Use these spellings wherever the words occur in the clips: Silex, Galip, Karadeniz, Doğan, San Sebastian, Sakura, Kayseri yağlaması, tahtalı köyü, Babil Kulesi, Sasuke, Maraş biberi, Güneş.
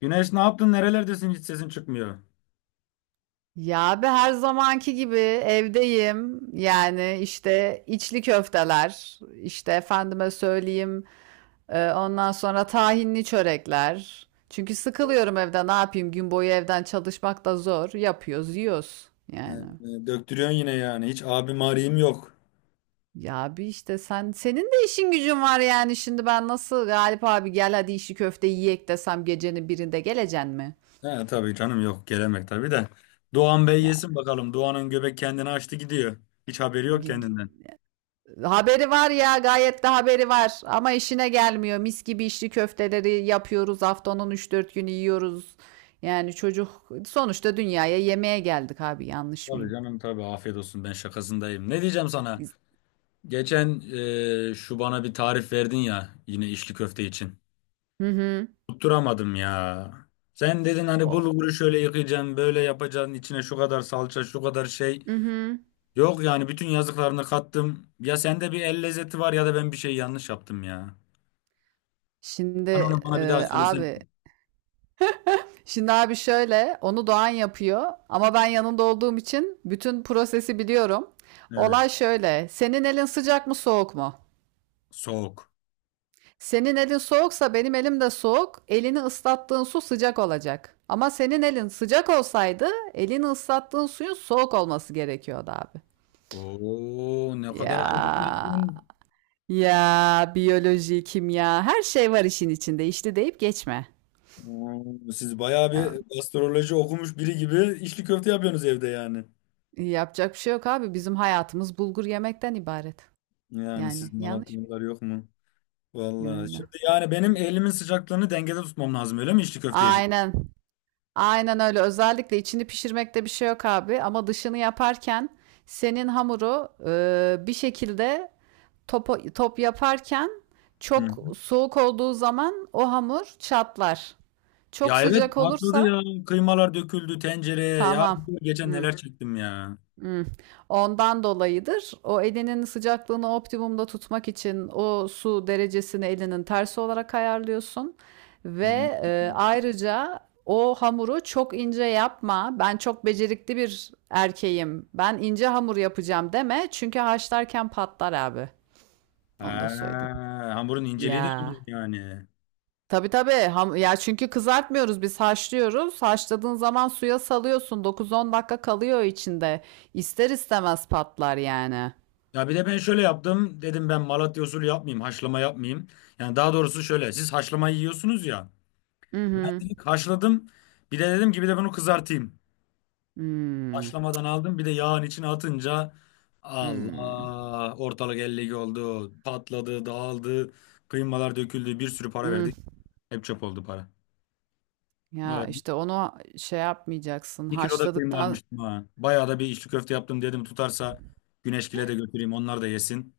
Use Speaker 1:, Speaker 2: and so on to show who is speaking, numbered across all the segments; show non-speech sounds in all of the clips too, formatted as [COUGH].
Speaker 1: Güneş ne yaptın? Nerelerdesin? Hiç sesin çıkmıyor.
Speaker 2: Ya abi her zamanki gibi evdeyim. Yani işte içli köfteler, işte efendime söyleyeyim, ondan sonra tahinli çörekler. Çünkü sıkılıyorum evde. Ne yapayım? Gün boyu evden çalışmak da zor. Yapıyoruz, yiyoruz yani.
Speaker 1: Döktürüyorsun yine yani. Hiç abim arayayım yok.
Speaker 2: Ya abi işte senin de işin gücün var yani. Şimdi ben nasıl Galip abi gel hadi içli köfte yiyek desem gecenin birinde geleceksin mi?
Speaker 1: He tabii canım yok. Gelemek tabii de. Doğan Bey yesin bakalım. Doğan'ın göbek kendini açtı gidiyor. Hiç haberi yok
Speaker 2: Yani
Speaker 1: kendinden.
Speaker 2: haberi var ya, gayet de haberi var ama işine gelmiyor. Mis gibi içli köfteleri yapıyoruz, haftanın 3-4 günü yiyoruz. Yani çocuk sonuçta dünyaya yemeğe geldik abi, yanlış
Speaker 1: Tabii
Speaker 2: mıyım?
Speaker 1: canım tabii afiyet olsun ben şakasındayım. Ne diyeceğim sana? Geçen şu bana bir tarif verdin ya yine içli köfte için.
Speaker 2: Hı hı.
Speaker 1: Tutturamadım ya. Sen dedin hani
Speaker 2: O.
Speaker 1: bulguru şöyle yıkayacaksın, böyle yapacaksın, içine şu kadar salça, şu kadar şey.
Speaker 2: Hı hı.
Speaker 1: Yok yani bütün yazdıklarını kattım. Ya sende bir el lezzeti var ya da ben bir şey yanlış yaptım ya. Sen
Speaker 2: Şimdi
Speaker 1: onu bana bir daha
Speaker 2: e,
Speaker 1: söylesen.
Speaker 2: abi abi şöyle, onu Doğan yapıyor ama ben yanında olduğum için bütün prosesi biliyorum.
Speaker 1: Evet.
Speaker 2: Olay şöyle. Senin elin sıcak mı soğuk mu?
Speaker 1: Soğuk.
Speaker 2: Senin elin soğuksa benim elim de soğuk. Elini ıslattığın su sıcak olacak. Ama senin elin sıcak olsaydı elini ıslattığın suyun soğuk olması gerekiyordu abi.
Speaker 1: Oo, ne kadar
Speaker 2: Ya
Speaker 1: aydın.
Speaker 2: ya biyoloji, kimya her şey var işin içinde. İşte deyip geçme.
Speaker 1: Oo, siz bayağı
Speaker 2: Ya,
Speaker 1: bir gastroloji okumuş biri gibi içli köfte yapıyorsunuz evde yani.
Speaker 2: yapacak bir şey yok abi. Bizim hayatımız bulgur yemekten ibaret.
Speaker 1: Yani
Speaker 2: Yani
Speaker 1: siz
Speaker 2: yanlış
Speaker 1: Malatyalılar yok mu?
Speaker 2: mı?
Speaker 1: Vallahi.
Speaker 2: Öyle.
Speaker 1: Şimdi yani benim elimin sıcaklığını dengede tutmam lazım öyle mi içli köfteye?
Speaker 2: Aynen. Aynen öyle. Özellikle içini pişirmekte bir şey yok abi. Ama dışını yaparken senin hamuru bir şekilde top, top yaparken
Speaker 1: Hı hı.
Speaker 2: çok soğuk olduğu zaman o hamur çatlar. Çok
Speaker 1: Ya evet,
Speaker 2: sıcak
Speaker 1: patladı
Speaker 2: olursa
Speaker 1: ya. Kıymalar döküldü tencereye. Ya
Speaker 2: tamam.
Speaker 1: geçen
Speaker 2: Hı.
Speaker 1: neler çektim ya.
Speaker 2: Hımm. Ondan dolayıdır. O elinin sıcaklığını optimumda tutmak için o su derecesini elinin tersi olarak ayarlıyorsun
Speaker 1: Hı hı.
Speaker 2: ayrıca o hamuru çok ince yapma. Ben çok becerikli bir erkeğim, ben ince hamur yapacağım deme çünkü haşlarken patlar abi. Onu da
Speaker 1: Ha,
Speaker 2: söyleyeyim.
Speaker 1: hamurun inceliği de
Speaker 2: Ya.
Speaker 1: önemli yani.
Speaker 2: Tabii tabii. Ham ya çünkü kızartmıyoruz, biz haşlıyoruz. Haşladığın zaman suya salıyorsun, 9-10 dakika kalıyor içinde. İster istemez patlar yani.
Speaker 1: Ya bir de ben şöyle yaptım. Dedim ben Malatya usulü yapmayayım. Haşlama yapmayayım. Yani daha doğrusu şöyle. Siz haşlama yiyorsunuz ya.
Speaker 2: Hı
Speaker 1: Ben
Speaker 2: hı.
Speaker 1: direkt haşladım. Bir de dedim ki bir de bunu kızartayım.
Speaker 2: Hımm.
Speaker 1: Haşlamadan aldım. Bir de yağın içine atınca
Speaker 2: Hımm.
Speaker 1: Allah, ortalık ellik oldu. Patladı, dağıldı. Kıymalar döküldü. Bir sürü para verdik. Hep çöp oldu para.
Speaker 2: Ya,
Speaker 1: Vallahi bir
Speaker 2: işte, onu şey yapmayacaksın,
Speaker 1: bir kilo da kıyma
Speaker 2: haşladıktan.
Speaker 1: almıştım ha. Bayağı da bir içli köfte yaptım dedim tutarsa Güneşgil'e de götüreyim onlar da yesin.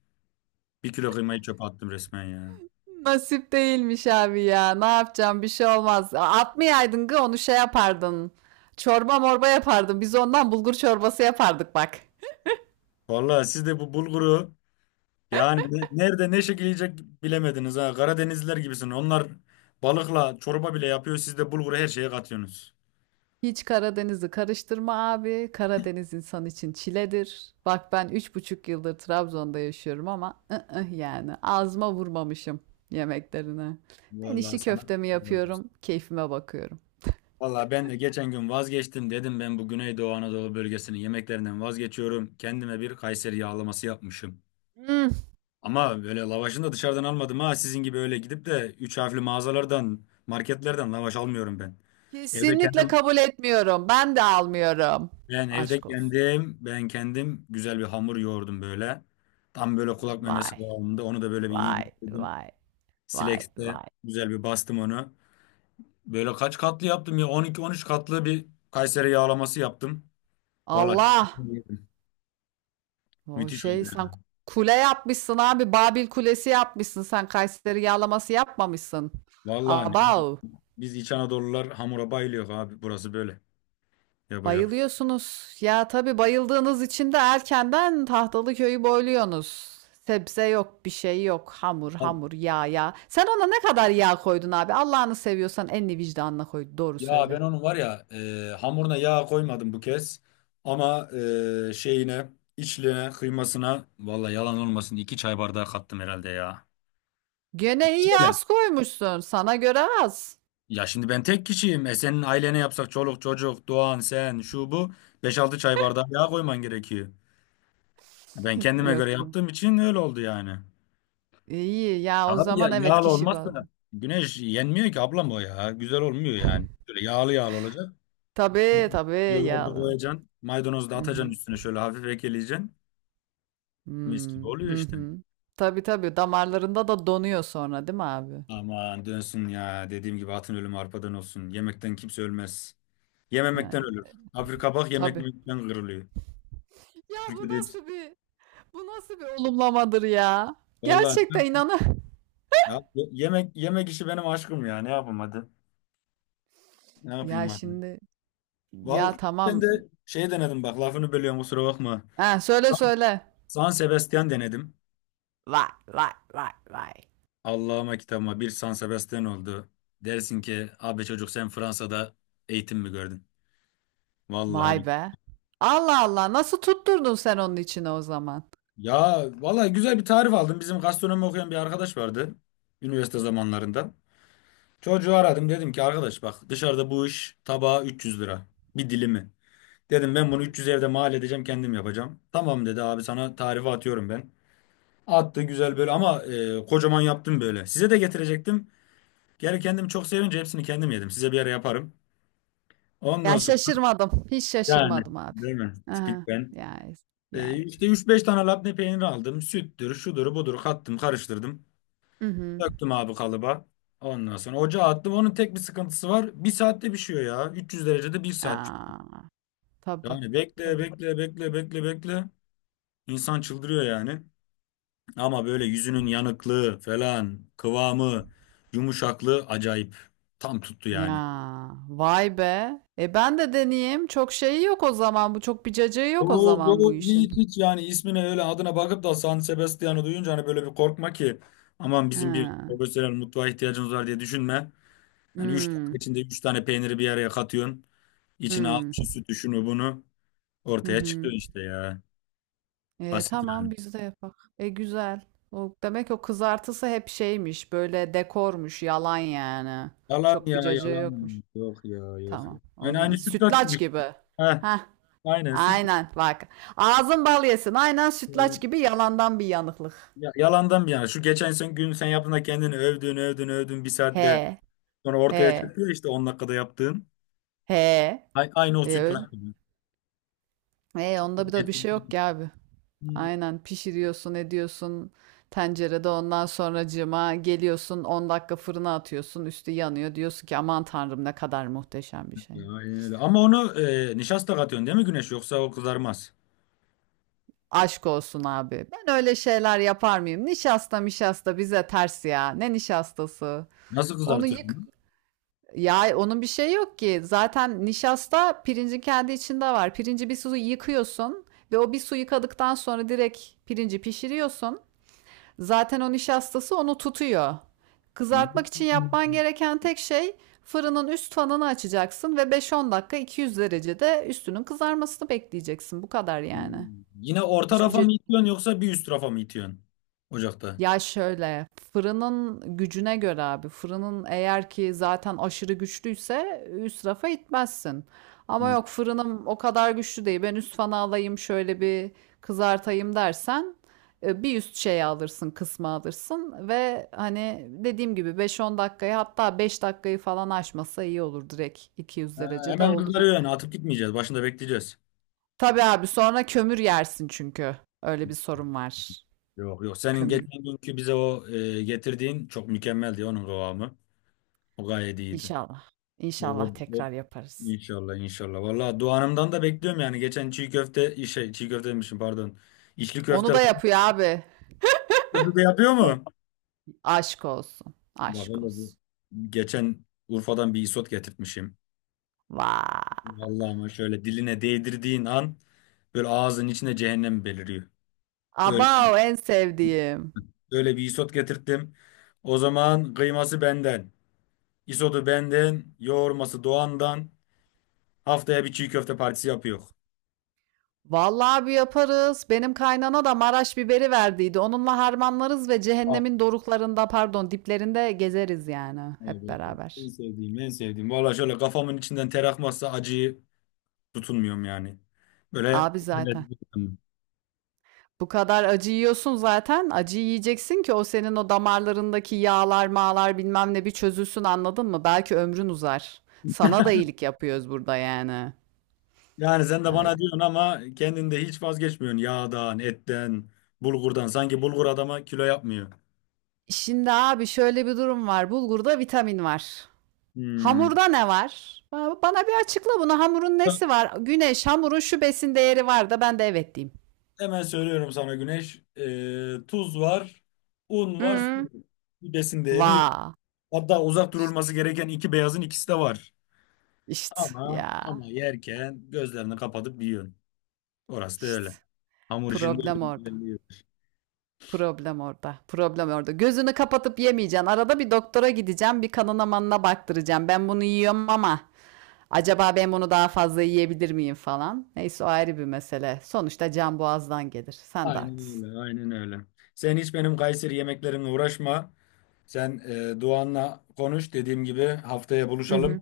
Speaker 1: Bir kilo kıymayı çöpe attım resmen ya.
Speaker 2: [LAUGHS] Nasip değilmiş abi ya. Ne yapacağım? Bir şey olmaz. Atmayaydın gı, onu şey yapardın. Çorba morba yapardın. Biz ondan bulgur çorbası yapardık bak.
Speaker 1: Vallahi siz de bu bulguru yani nerede ne şekil yiyecek bilemediniz ha. Karadenizliler gibisin. Onlar balıkla çorba bile yapıyor. Siz de bulguru her şeye katıyorsunuz.
Speaker 2: Hiç Karadeniz'i karıştırma abi. Karadeniz insan için çiledir. Bak ben 3,5 yıldır Trabzon'da yaşıyorum ama ı-ıh, yani ağzıma vurmamışım yemeklerine. Ben
Speaker 1: Vallahi
Speaker 2: içli
Speaker 1: sana.
Speaker 2: köftemi yapıyorum, keyfime bakıyorum.
Speaker 1: Vallahi ben de geçen gün vazgeçtim, dedim ben bu Güneydoğu Anadolu bölgesinin yemeklerinden vazgeçiyorum. Kendime bir Kayseri yağlaması yapmışım.
Speaker 2: Hmm,
Speaker 1: Ama böyle lavaşını da dışarıdan almadım ha. Sizin gibi öyle gidip de üç harfli mağazalardan, marketlerden lavaş almıyorum ben. Evde
Speaker 2: kesinlikle
Speaker 1: kendim
Speaker 2: kabul etmiyorum. Ben de almıyorum.
Speaker 1: Ben evde
Speaker 2: Aşk olsun.
Speaker 1: kendim, ben kendim güzel bir hamur yoğurdum böyle. Tam böyle kulak memesi
Speaker 2: Vay,
Speaker 1: kıvamında. Onu da böyle bir iyi
Speaker 2: vay,
Speaker 1: bitirdim.
Speaker 2: vay, vay,
Speaker 1: Silex'te
Speaker 2: vay.
Speaker 1: güzel bir bastım onu. Böyle kaç katlı yaptım ya? 12-13 katlı bir Kayseri yağlaması yaptım. Vallahi
Speaker 2: Allah! O
Speaker 1: müthiş oldu
Speaker 2: şey sen
Speaker 1: yani.
Speaker 2: kule yapmışsın abi. Babil Kulesi yapmışsın. Sen Kayseri yağlaması yapmamışsın.
Speaker 1: Vallahi ne yapayım?
Speaker 2: Abav.
Speaker 1: Biz İç Anadolular hamura bayılıyor abi. Burası böyle. Yapacak.
Speaker 2: Bayılıyorsunuz. Ya tabii, bayıldığınız için de erkenden tahtalı köyü boyluyorsunuz. Sebze yok, bir şey yok. Hamur, hamur, yağ, yağ. Sen ona ne kadar yağ koydun abi? Allah'ını seviyorsan elini vicdanına koy. Doğru
Speaker 1: Ya ben
Speaker 2: söyle.
Speaker 1: onun var ya hamuruna yağ koymadım bu kez. Ama e, şeyine, içliğine, kıymasına vallahi yalan olmasın iki çay bardağı kattım herhalde ya.
Speaker 2: Gene iyi
Speaker 1: Söyle.
Speaker 2: az koymuşsun. Sana göre az.
Speaker 1: Ya şimdi ben tek kişiyim. Senin ailene yapsak çoluk çocuk, Doğan, sen, şu bu, beş altı çay bardağı yağ koyman gerekiyor. Ben
Speaker 2: [LAUGHS]
Speaker 1: kendime
Speaker 2: Yok
Speaker 1: göre
Speaker 2: ya.
Speaker 1: yaptığım için öyle oldu yani.
Speaker 2: İyi ya o
Speaker 1: Abi ya,
Speaker 2: zaman, evet,
Speaker 1: yağlı
Speaker 2: kişi bazlı.
Speaker 1: olmazsa güneş yenmiyor ki ablam o ya. Güzel olmuyor yani. Böyle yağlı yağlı olacak.
Speaker 2: Tabii tabii
Speaker 1: Yoğurdu
Speaker 2: yağlı.
Speaker 1: koyacaksın. Maydanozu da
Speaker 2: Hı
Speaker 1: atacaksın
Speaker 2: hı.
Speaker 1: üstüne şöyle hafif ekleyeceksin. Mis
Speaker 2: Hmm,
Speaker 1: gibi oluyor
Speaker 2: hı
Speaker 1: işte.
Speaker 2: hı. Tabii tabii damarlarında da donuyor sonra, değil mi abi?
Speaker 1: Aman dönsün ya. Dediğim gibi atın ölümü arpadan olsun. Yemekten kimse ölmez. Yememekten
Speaker 2: Yani
Speaker 1: ölür. Afrika bak yemek
Speaker 2: tabii.
Speaker 1: yemekten kırılıyor.
Speaker 2: Ya bu
Speaker 1: Türkiye'de hiç.
Speaker 2: nasıl bir Bu nasıl bir olumlamadır ya? Gerçekten
Speaker 1: Vallahi
Speaker 2: inanı. [LAUGHS]
Speaker 1: ya, yemek yemek işi benim aşkım ya. Ne yapayım hadi. Ne yapayım
Speaker 2: Ya
Speaker 1: hadi.
Speaker 2: şimdi Ya
Speaker 1: Vallahi ben de
Speaker 2: tamam.
Speaker 1: şey denedim, bak lafını bölüyorum kusura bakma.
Speaker 2: Ha, söyle söyle.
Speaker 1: San Sebastian denedim.
Speaker 2: Vay vay vay vay.
Speaker 1: Allah'ıma kitabıma bir San Sebastian oldu. Dersin ki abi çocuk sen Fransa'da eğitim mi gördün?
Speaker 2: Vay
Speaker 1: Vallahi.
Speaker 2: be. Allah Allah, nasıl tutturdun sen onun içine o zaman?
Speaker 1: Ya vallahi güzel bir tarif aldım. Bizim gastronomi okuyan bir arkadaş vardı üniversite zamanlarında. Çocuğu aradım dedim ki arkadaş bak dışarıda bu iş tabağı 300 lira bir dilimi. Dedim
Speaker 2: Hı
Speaker 1: ben bunu
Speaker 2: hı.
Speaker 1: 300 evde mal edeceğim, kendim yapacağım. Tamam dedi abi, sana tarifi atıyorum ben. Attı güzel böyle ama kocaman yaptım böyle. Size de getirecektim. Geri kendim çok sevince hepsini kendim yedim. Size bir ara yaparım. Ondan
Speaker 2: Ya,
Speaker 1: sonra
Speaker 2: şaşırmadım. Hiç
Speaker 1: yani,
Speaker 2: şaşırmadım abi.
Speaker 1: değil mi?
Speaker 2: Hı hı.
Speaker 1: Tipik ben.
Speaker 2: Yani yani.
Speaker 1: İşte üç beş tane labne peyniri aldım. Süttür, şudur, budur kattım, karıştırdım.
Speaker 2: Hı hı.
Speaker 1: Döktüm abi kalıba. Ondan sonra ocağa attım. Onun tek bir sıkıntısı var. Bir saatte pişiyor ya. 300 derecede bir saat
Speaker 2: A! Tabii,
Speaker 1: pişiyor. Yani bekle
Speaker 2: tabii.
Speaker 1: bekle bekle bekle bekle. İnsan çıldırıyor yani. Ama böyle yüzünün yanıklığı falan, kıvamı, yumuşaklığı acayip. Tam tuttu yani.
Speaker 2: Ya, vay be! E, ben de deneyeyim. Çok şeyi yok o zaman bu, çok bir cacığı yok o
Speaker 1: Oo,
Speaker 2: zaman bu
Speaker 1: oo,
Speaker 2: işin.
Speaker 1: hiç, hiç, yani ismine öyle adına bakıp da San Sebastian'ı duyunca hani böyle bir korkma ki aman bizim bir
Speaker 2: Hıı.
Speaker 1: profesyonel mutfağa ihtiyacımız var diye düşünme. Yani 3 dakika
Speaker 2: Hımm.
Speaker 1: içinde 3 tane peyniri bir araya katıyorsun. İçine al
Speaker 2: Hımm.
Speaker 1: şu sütü şunu bunu,
Speaker 2: Hı
Speaker 1: ortaya çıkıyor
Speaker 2: hı.
Speaker 1: işte ya.
Speaker 2: E,
Speaker 1: Basit yani.
Speaker 2: tamam biz de yapak. E, güzel. O demek o kızartısı hep şeymiş, böyle dekormuş, yalan yani.
Speaker 1: Yalan
Speaker 2: Çok
Speaker 1: ya
Speaker 2: bir cacığı
Speaker 1: yalan.
Speaker 2: yokmuş.
Speaker 1: Yok ya yok, ya.
Speaker 2: Tamam. O
Speaker 1: Yani
Speaker 2: zaman
Speaker 1: aynı sütlaç
Speaker 2: sütlaç
Speaker 1: gibi.
Speaker 2: gibi.
Speaker 1: Heh,
Speaker 2: Heh.
Speaker 1: aynen süt.
Speaker 2: Aynen bak. Ağzın bal yesin. Aynen sütlaç gibi yalandan bir yanıklık.
Speaker 1: Ya, yalandan bir yana. Şu geçen sen gün sen yaptığında kendini övdün övdün övdün, bir saatte
Speaker 2: He.
Speaker 1: sonra ortaya
Speaker 2: He.
Speaker 1: çıkıyor işte 10 dakikada yaptığın.
Speaker 2: He.
Speaker 1: Aynı o
Speaker 2: E öyle.
Speaker 1: sütlaç gibi.
Speaker 2: E onda bir de bir şey yok ki abi.
Speaker 1: Hmm.
Speaker 2: Aynen pişiriyorsun, ediyorsun tencerede, ondan sonracığıma geliyorsun, 10 dakika fırına atıyorsun, üstü yanıyor, diyorsun ki aman tanrım ne kadar muhteşem bir şey.
Speaker 1: Ya, aynen öyle. Ama onu nişasta katıyorsun değil mi Güneş? Yoksa o kızarmaz.
Speaker 2: Aşk olsun abi. Ben öyle şeyler yapar mıyım? Nişasta mişasta bize ters ya. Ne nişastası?
Speaker 1: Nasıl
Speaker 2: Onu yık
Speaker 1: kızartıyorsun?
Speaker 2: Ya onun bir şey yok ki. Zaten nişasta pirincin kendi içinde var. Pirinci bir su yıkıyorsun ve o bir su yıkadıktan sonra direkt pirinci pişiriyorsun. Zaten o nişastası onu tutuyor.
Speaker 1: Onu?
Speaker 2: Kızartmak için
Speaker 1: Hmm.
Speaker 2: yapman gereken tek şey fırının üst fanını açacaksın ve 5-10 dakika 200 derecede üstünün kızarmasını bekleyeceksin. Bu kadar yani.
Speaker 1: Hmm. Yine orta
Speaker 2: Hiçbir
Speaker 1: rafa mı itiyorsun yoksa bir üst rafa mı itiyorsun ocakta?
Speaker 2: Ya şöyle, fırının gücüne göre abi, fırının eğer ki zaten aşırı güçlüyse üst rafa itmezsin. Ama
Speaker 1: Hmm.
Speaker 2: yok, fırınım o kadar güçlü değil, ben üst fanı alayım şöyle bir kızartayım dersen bir üst şeyi alırsın, kısmı alırsın ve hani dediğim gibi 5-10 dakikayı hatta 5 dakikayı falan aşmasa iyi olur, direkt 200
Speaker 1: Ha,
Speaker 2: derecede
Speaker 1: hemen
Speaker 2: oldu
Speaker 1: kızarıyor yani,
Speaker 2: bitti.
Speaker 1: atıp gitmeyeceğiz. Başında bekleyeceğiz.
Speaker 2: Tabii abi sonra kömür yersin çünkü öyle bir sorun var.
Speaker 1: Yok yok, senin
Speaker 2: kömür
Speaker 1: geçen günkü bize o getirdiğin çok mükemmeldi, onun kıvamı. O gayet iyiydi.
Speaker 2: inşallah
Speaker 1: O,
Speaker 2: inşallah
Speaker 1: o, o-
Speaker 2: tekrar yaparız.
Speaker 1: İnşallah inşallah. Vallahi duanımdan da bekliyorum yani. Geçen çiğ köfte şey çiğ köfte demişim, pardon. İçli köfte
Speaker 2: Onu
Speaker 1: laf
Speaker 2: da yapıyor abi.
Speaker 1: köfte de yapıyor mu?
Speaker 2: Aşk olsun.
Speaker 1: Bak
Speaker 2: Aşk
Speaker 1: hele bu.
Speaker 2: olsun.
Speaker 1: Geçen Urfa'dan bir isot getirtmişim.
Speaker 2: Vay.
Speaker 1: Vallahi ama şöyle diline değdirdiğin an böyle ağzın içine cehennem beliriyor. Öyle,
Speaker 2: Abav, en sevdiğim.
Speaker 1: öyle bir isot getirttim. O zaman kıyması benden, isotu benden, yoğurması Doğan'dan. Haftaya bir çiğ köfte partisi yapıyor.
Speaker 2: Vallahi bir yaparız. Benim kaynana da Maraş biberi verdiydi. Onunla harmanlarız ve
Speaker 1: Ah,
Speaker 2: cehennemin doruklarında, pardon, diplerinde gezeriz yani
Speaker 1: evet,
Speaker 2: hep
Speaker 1: evet. Evet. En
Speaker 2: beraber.
Speaker 1: sevdiğim, en sevdiğim. Vallahi şöyle kafamın içinden ter akmazsa acıyı tutunmuyorum yani. Böyle
Speaker 2: Abi zaten. Bu kadar acı yiyorsun zaten. Acı yiyeceksin ki o senin o damarlarındaki yağlar mağlar bilmem ne bir çözülsün, anladın mı? Belki ömrün uzar. Sana da iyilik yapıyoruz burada yani.
Speaker 1: yani, sen de bana
Speaker 2: Öyle.
Speaker 1: diyorsun ama kendin de hiç vazgeçmiyorsun yağdan, etten, bulgurdan. Sanki bulgur adama kilo yapmıyor.
Speaker 2: Şimdi abi şöyle bir durum var. Bulgurda vitamin var.
Speaker 1: Hmm.
Speaker 2: Hamurda ne var? Ba- bana bir açıkla bunu. Hamurun nesi var? Güneş, hamurun şu besin değeri var da ben de evet diyeyim.
Speaker 1: Hemen söylüyorum sana Güneş. Tuz var, un var, su
Speaker 2: Hı.
Speaker 1: var. Bir besin değeri yok.
Speaker 2: Va.
Speaker 1: Hatta uzak
Speaker 2: İşte,
Speaker 1: durulması gereken iki beyazın ikisi de var.
Speaker 2: işte
Speaker 1: Ama
Speaker 2: ya.
Speaker 1: ama yerken gözlerini kapatıp yiyorsun. Orası da
Speaker 2: İşte
Speaker 1: öyle. Hamur işinde
Speaker 2: problem orada.
Speaker 1: öyle bir yer.
Speaker 2: Problem orada. Problem orada. Gözünü kapatıp yemeyeceksin. Arada bir doktora gideceğim. Bir kanına manına baktıracağım. Ben bunu yiyorum ama acaba ben bunu daha fazla yiyebilir miyim falan. Neyse o ayrı bir mesele. Sonuçta can boğazdan gelir. Sen de
Speaker 1: Aynen
Speaker 2: haklısın.
Speaker 1: öyle, aynen öyle. Sen hiç benim Kayseri yemeklerimle uğraşma. Sen Doğan'la konuş. Dediğim gibi haftaya
Speaker 2: Hı
Speaker 1: buluşalım.
Speaker 2: hı.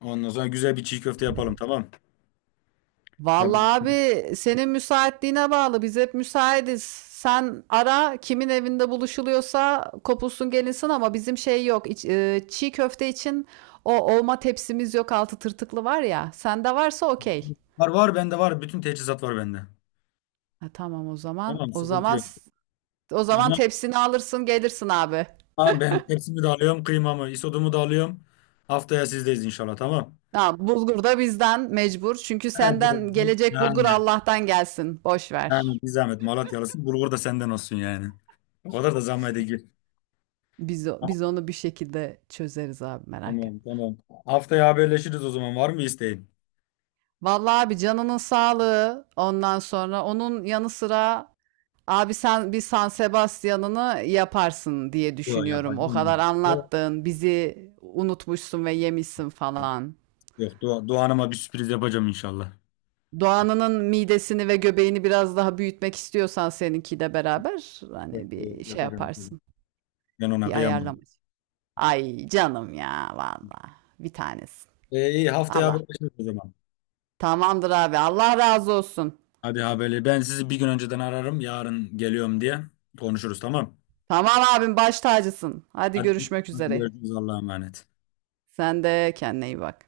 Speaker 1: Ondan sonra güzel bir çiğ köfte yapalım, tamam.
Speaker 2: Vallahi
Speaker 1: Haberin-
Speaker 2: abi senin müsaitliğine bağlı. Biz hep müsaitiz. Sen ara, kimin evinde buluşuluyorsa kopulsun gelinsin ama bizim şey yok. Çiğ köfte için o olma tepsimiz yok, altı tırtıklı var ya. Sende varsa okey.
Speaker 1: Var var bende var. Bütün teçhizat var bende.
Speaker 2: Ha, tamam o zaman.
Speaker 1: Tamam,
Speaker 2: O
Speaker 1: sıkıntı
Speaker 2: zaman
Speaker 1: yok.
Speaker 2: o
Speaker 1: O
Speaker 2: zaman
Speaker 1: zaman
Speaker 2: tepsini alırsın gelirsin abi.
Speaker 1: tamam, ben tepsimi de alıyorum, kıymamı, isodumu da alıyorum. Haftaya sizdeyiz inşallah, tamam.
Speaker 2: Ha, bulgur da bizden mecbur. Çünkü
Speaker 1: Evet,
Speaker 2: senden gelecek bulgur
Speaker 1: yani.
Speaker 2: Allah'tan gelsin. Boş
Speaker 1: Yani
Speaker 2: ver.
Speaker 1: bir zahmet Malatyalısın. Bulgur da senden olsun yani. O kadar da zahmet değil.
Speaker 2: Biz,
Speaker 1: Tamam,
Speaker 2: biz onu bir şekilde çözeriz abi, merak
Speaker 1: tamam.
Speaker 2: etme.
Speaker 1: Tamam. Haftaya haberleşiriz o zaman. Var mı isteğin?
Speaker 2: Vallahi abi, canının sağlığı, ondan sonra onun yanı sıra abi sen bir San Sebastian'ını yaparsın diye
Speaker 1: Yok,
Speaker 2: düşünüyorum. O kadar
Speaker 1: yapacağım. Yok
Speaker 2: anlattın, bizi unutmuşsun ve yemişsin falan.
Speaker 1: yok, Doğan'ıma bir sürpriz yapacağım inşallah.
Speaker 2: Doğan'ının midesini ve göbeğini biraz daha büyütmek istiyorsan seninki de beraber
Speaker 1: Evet,
Speaker 2: hani bir
Speaker 1: evet,
Speaker 2: şey
Speaker 1: yapacağım.
Speaker 2: yaparsın.
Speaker 1: Ben ona
Speaker 2: Bir
Speaker 1: kıyamam.
Speaker 2: ayarlama. Ay canım ya, vallahi bir tanesi.
Speaker 1: İyi haftaya
Speaker 2: Allah.
Speaker 1: haberleşiriz o zaman.
Speaker 2: Tamamdır abi. Allah razı olsun.
Speaker 1: Hadi haberle. Ben sizi bir gün önceden ararım. Yarın geliyorum diye konuşuruz, tamam.
Speaker 2: Tamam abim, baş tacısın. Hadi
Speaker 1: Hadi,
Speaker 2: görüşmek
Speaker 1: hadi
Speaker 2: üzere.
Speaker 1: görüşürüz, Allah'a emanet.
Speaker 2: Sen de kendine iyi bak.